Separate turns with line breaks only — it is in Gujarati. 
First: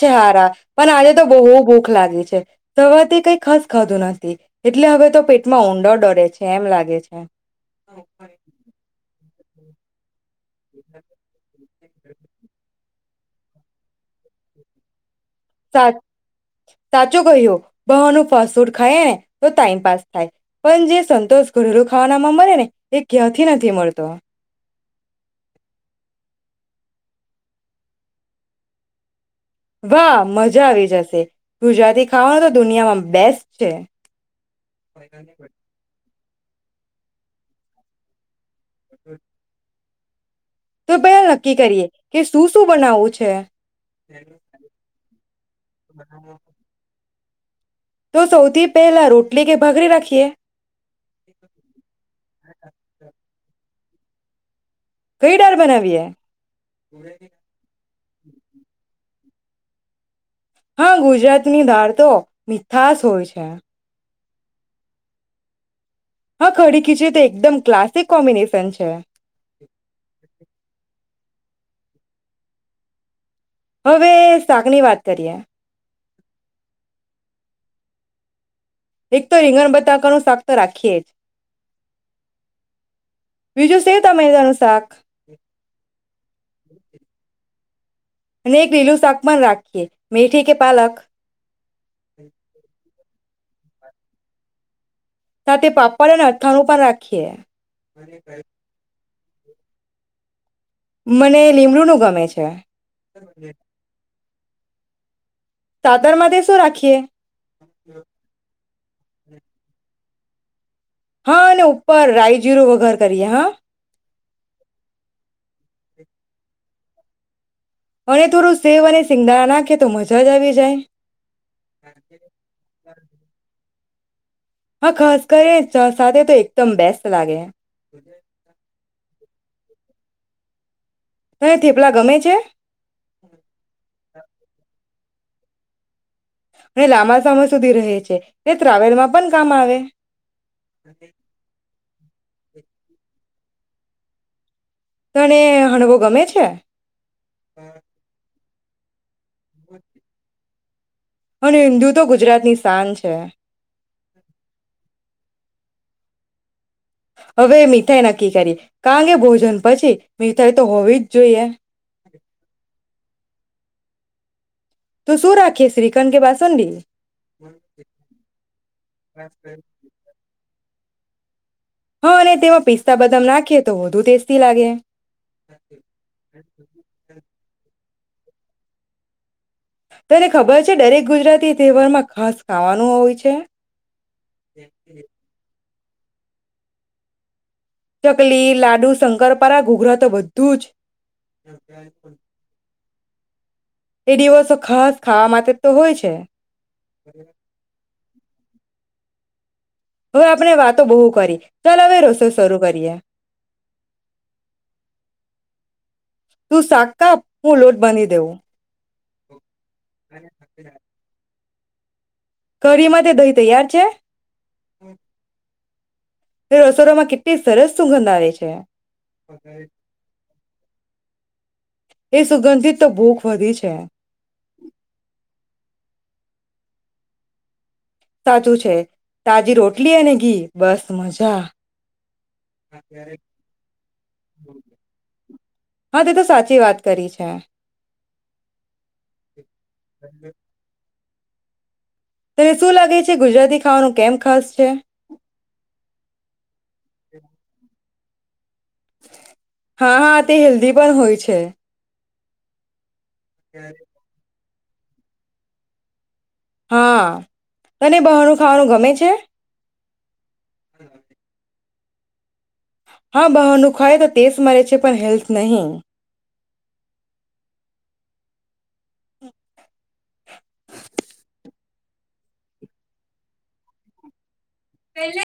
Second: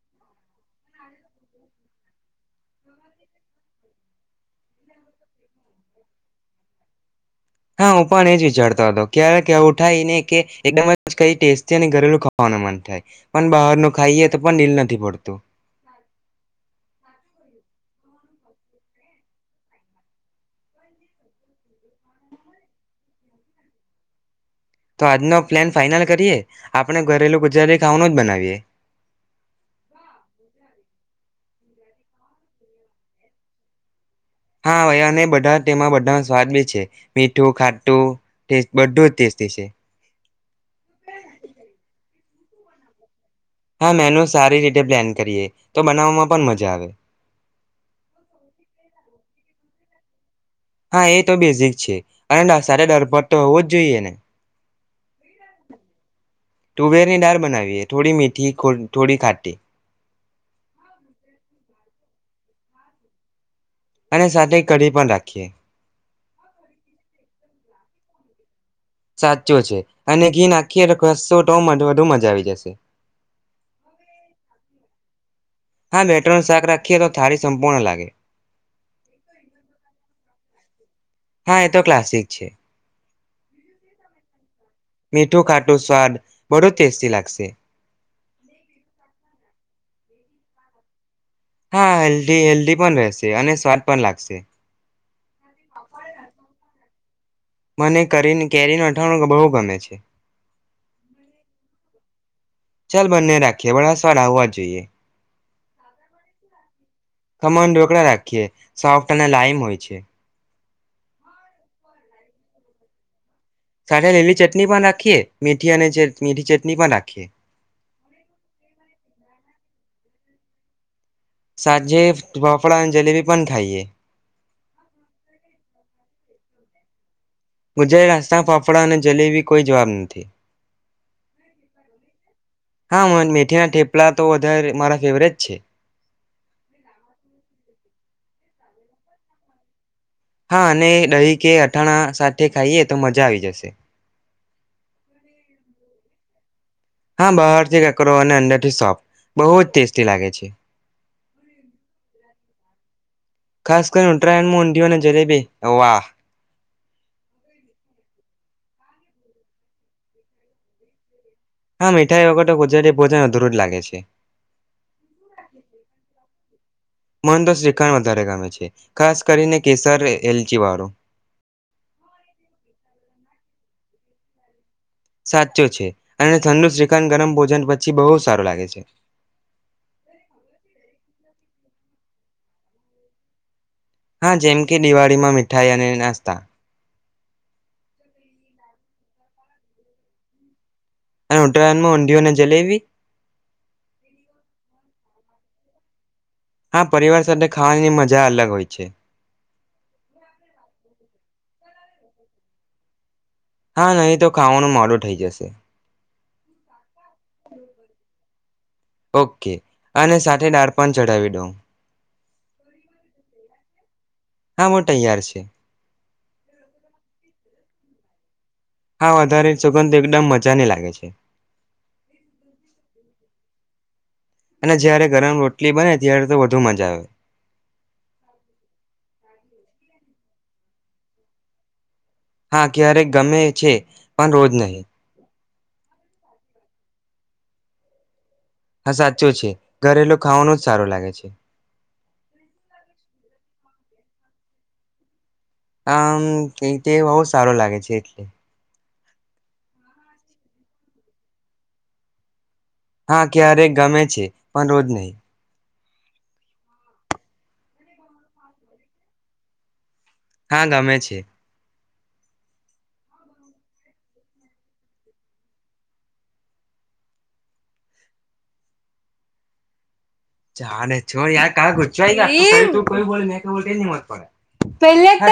છે હારા પણ આજે તો બહુ ભૂખ લાગી છે સવાથી કઈ ખસ ખાધું નથી એટલે હવે તો પેટમાં ઊંડ ડરે છે એમ લાગે છે.
ક ઉઠાય ને. કે એકદમ જ કઈ ટેસ્ટી અને ઘરેલુ ખાવાનું મન થાય. મ બહારનું. ખાઈએ તો પણ નીલ નથી પડતું.
સા સાચું કહ્યું બહાનું ફાસ્ટ ફૂડ ખાય ને તો ટાઈમપાસ થાય પણ જે સંતોષ ઘરેલુ ખાવાનામાં મળે ને એ ક્યાંથી નથી મળતો.
તો આજનો પ્લાન ફાાઈનલ કરીએ આપણે ઘરેલું ગુજરાતી ખાવાનો જ બનાવીએ.
વાહ મજા આવી જશે. ગુજરાતી ખાવાનું તો દુનિયામાં બેસ્ટ છે.
હા હવે અને બધા તેમાં બધાનો સ્વાદ બી છે. મીઠું ખા્ટુ ટેસ્ટ બધું જ ટેસ્ટી છે.
તો ભાઈ નક્કી કરીએ કે શું શું બનાવવું છે.
હા મેનુ સારી રીતે પ્લેન કરીએ તો બનાવવામાં પણ મજા આવે.
તો સૌથી પહેલા રોટ ટી કે ભઘરી રાખીએ.
હા એ તો બેઝિક છે અને સ ડર પરર તો હોવું જ જોઈએ ને.
કઈ ડળ બનાવીએ?
તુવેરની દાળ બનાવીએ થોડી મીઠી થોડી ખાટી.
હા ગુજરાત ની દાળ તો મીઠાસ હોય છે.
અને સાથે કઢી પણ રાખીએ.
હા કઢી ખીચડી તો એકદમ ક્લાસ સિક કોમ્બિનેશન છે.
સાચો છે અને ઘીન આખી તો વધુ મજા આવી જશે.
તર્યા
હા મેટ્રનું શાક રાખીએ તો થાળી સંપૂર્ણ લાગે.
એક તો રીંગણ બતાકાનું શાક તો રાખીએ જ.
હા એ તો ક્લાસિક છે
બીજું સું તમે
મીઠું ખાટું સ્વાદ બડો ટેસ્ટી લાગશે.
અને એક લીલું શાક પણ રાખીએ મેથી કે પાલક
હા હેલ્ધી હેલ્ધી પણ રહેશે. અને સ્વાદ પણ લાગશે.
સાથે પાપડ ને અથાણું પણ રાખ ખે.
મને કરીને કેરી નો અથાણું તો બહુ ગમે છે.
મને લીમડુ નું ગમે છે.
ચાલ બંને રાખીએ વાળા સ્વાદ આવા જ જોઈએ.
તાતર માં શું રાખીએ.
ખમણ ઢોકળા રાખીએ. સોફ્ટ અને લાઈમ હોય છે.
હા અને ઉપર રાાયજીરુ વગર કરીએ હા.
સાથે લીલી ચટણી પણ રાખીએ મીઠી અને જર મીઠી ચટ નિ પણ નાખીએ.
અને તોરું સેવ અને સિંગદારણા નાખે તો મજા જ આવી જાય.
સાંજે ફફડા અને જલેબી પણ ખાઈએ.
હા ખાસ કરી ચા સાથે તો એકદમ બેસ્ટ. લાગે
મુજા આસ્ના ફાફડા અને જલેબી કોઈ જવાબ ની થી.
તને થેપલા ગમે છે
હા મન મેઠી ના ઠેપલા તો વધારે મારા ફેવરેટ છે.
ને લાંબા સમય સુધી રહે છે. તે ટ્રાવેલ માં પણ કામ આવે.
હા અને દહી કે અથાણા સા થે ખાઈએ, તો મજા આવી જશે.
તને હાણવો ગમે છે?
હા, બહાર થી કકરો અને અંદર [unintelligible] બહુજ ટેસ્ટી લાગે છે.
અને હિન્દુ તો ગુજરાત ની તાણ છે.
ખાસ કરીને ઉત્તરાયણમાં ઊંધિયુ અને જલેબી. વાહ.
હવે, મીઠાઈ નક્કી કરીએ. કાંગે ભોજન પછી, મીઠાઈ તો હોવી જ જોઈએ
હા, મીઠાઈ વગર ગુજરાતી ભોજન અધુરૂજ લાગે. ગે છે.
તો શું રાખીએ શ્રીખંડ કે બાસુંદી
મને તો શ્રીખંણ વધારે ગમે છે, ખાસ કરીને કેસર એલચી વાળો.
હા અને તેમાં પિસ્તા બદામ નાખે એ તો વધુ ટેસ્ટી લાગે.
સાચો છે અને ઠંડુ શ્રીખંડ ગરમ પહ ભોજન પછી બહુ સારું લાગે છે.
તને ખબર છે દરેક ગુજરાતી તહેવાર માં ખાસ ખાવાનું હોય છે.
હા જેમ કે દિવાળીમાં મીઠ. મિઠાઈ અને નાચતા.
ચકલી લાડુ શંકરપરા ઘૂઘરા તો બધું જ.
અને ઉત્તરાયણમાં ઊંધિયું અને જલેબી
એ દિવસો ખાસ ખાવા માટે. તે તો હોય છે.
હા પરિવાર સાથે ખાવાની મજા અલગ હોય છે.
હવે આપણે વાતો બહુ કરી ચાલ હવે રસોઈ શરૂ કરીએ.
હા નહીં તો ખાવાનું મોડું થઈ જશે
તું સાકાપ હું લોટ બની દેવું.
ઓકે અને સાથે દાળ પણ ચઢાવી દો.
કરીીમાં તે દહી તૈયાર છે.
હા હું તૈયાર છે
રસોડમાં કેટલી સરસ સુંગંધ આવે છે.
હા વધારે સુગંધ એકદમ મજાની લાગે છે.
એ સુગંધથી તો ભૂખ વધી છે.
અને જ્યારે ગરમ રોટલી બને ત્યારે તો વધુ મજા આવે.
સાચું છે તાજી રોટી. એટલીને ઘી બસ મજા.
હા ક્યારેક ગમે છે પણ રોજ નહીિ.
હા તે તો સાચી વાત કરી છે.
હા સાચું છે ઘરેલુ ખાવાનું જ સારું લાગે છે. [inaudible]
તને શું લાગે છે ગુજરાતી. ખાવાનું કેમ ખાસ છે.
આ તે બહુ સારો લાગે છે. [inaudible]
હા હા તે હેલ્ધી પણ હોય છે.
હા ક્યારેક ગમે છે. પણ રોજ નહીં.
હા તને બહાણનું ખાવાનું ગમે છે.
હા ગમે છે.
હા બહાનું ખાય તો તેસ મરે છે પણ હેલ્થ નહીં.
ચાલે છોયાર કાઈ બો મત પડે. પેલે.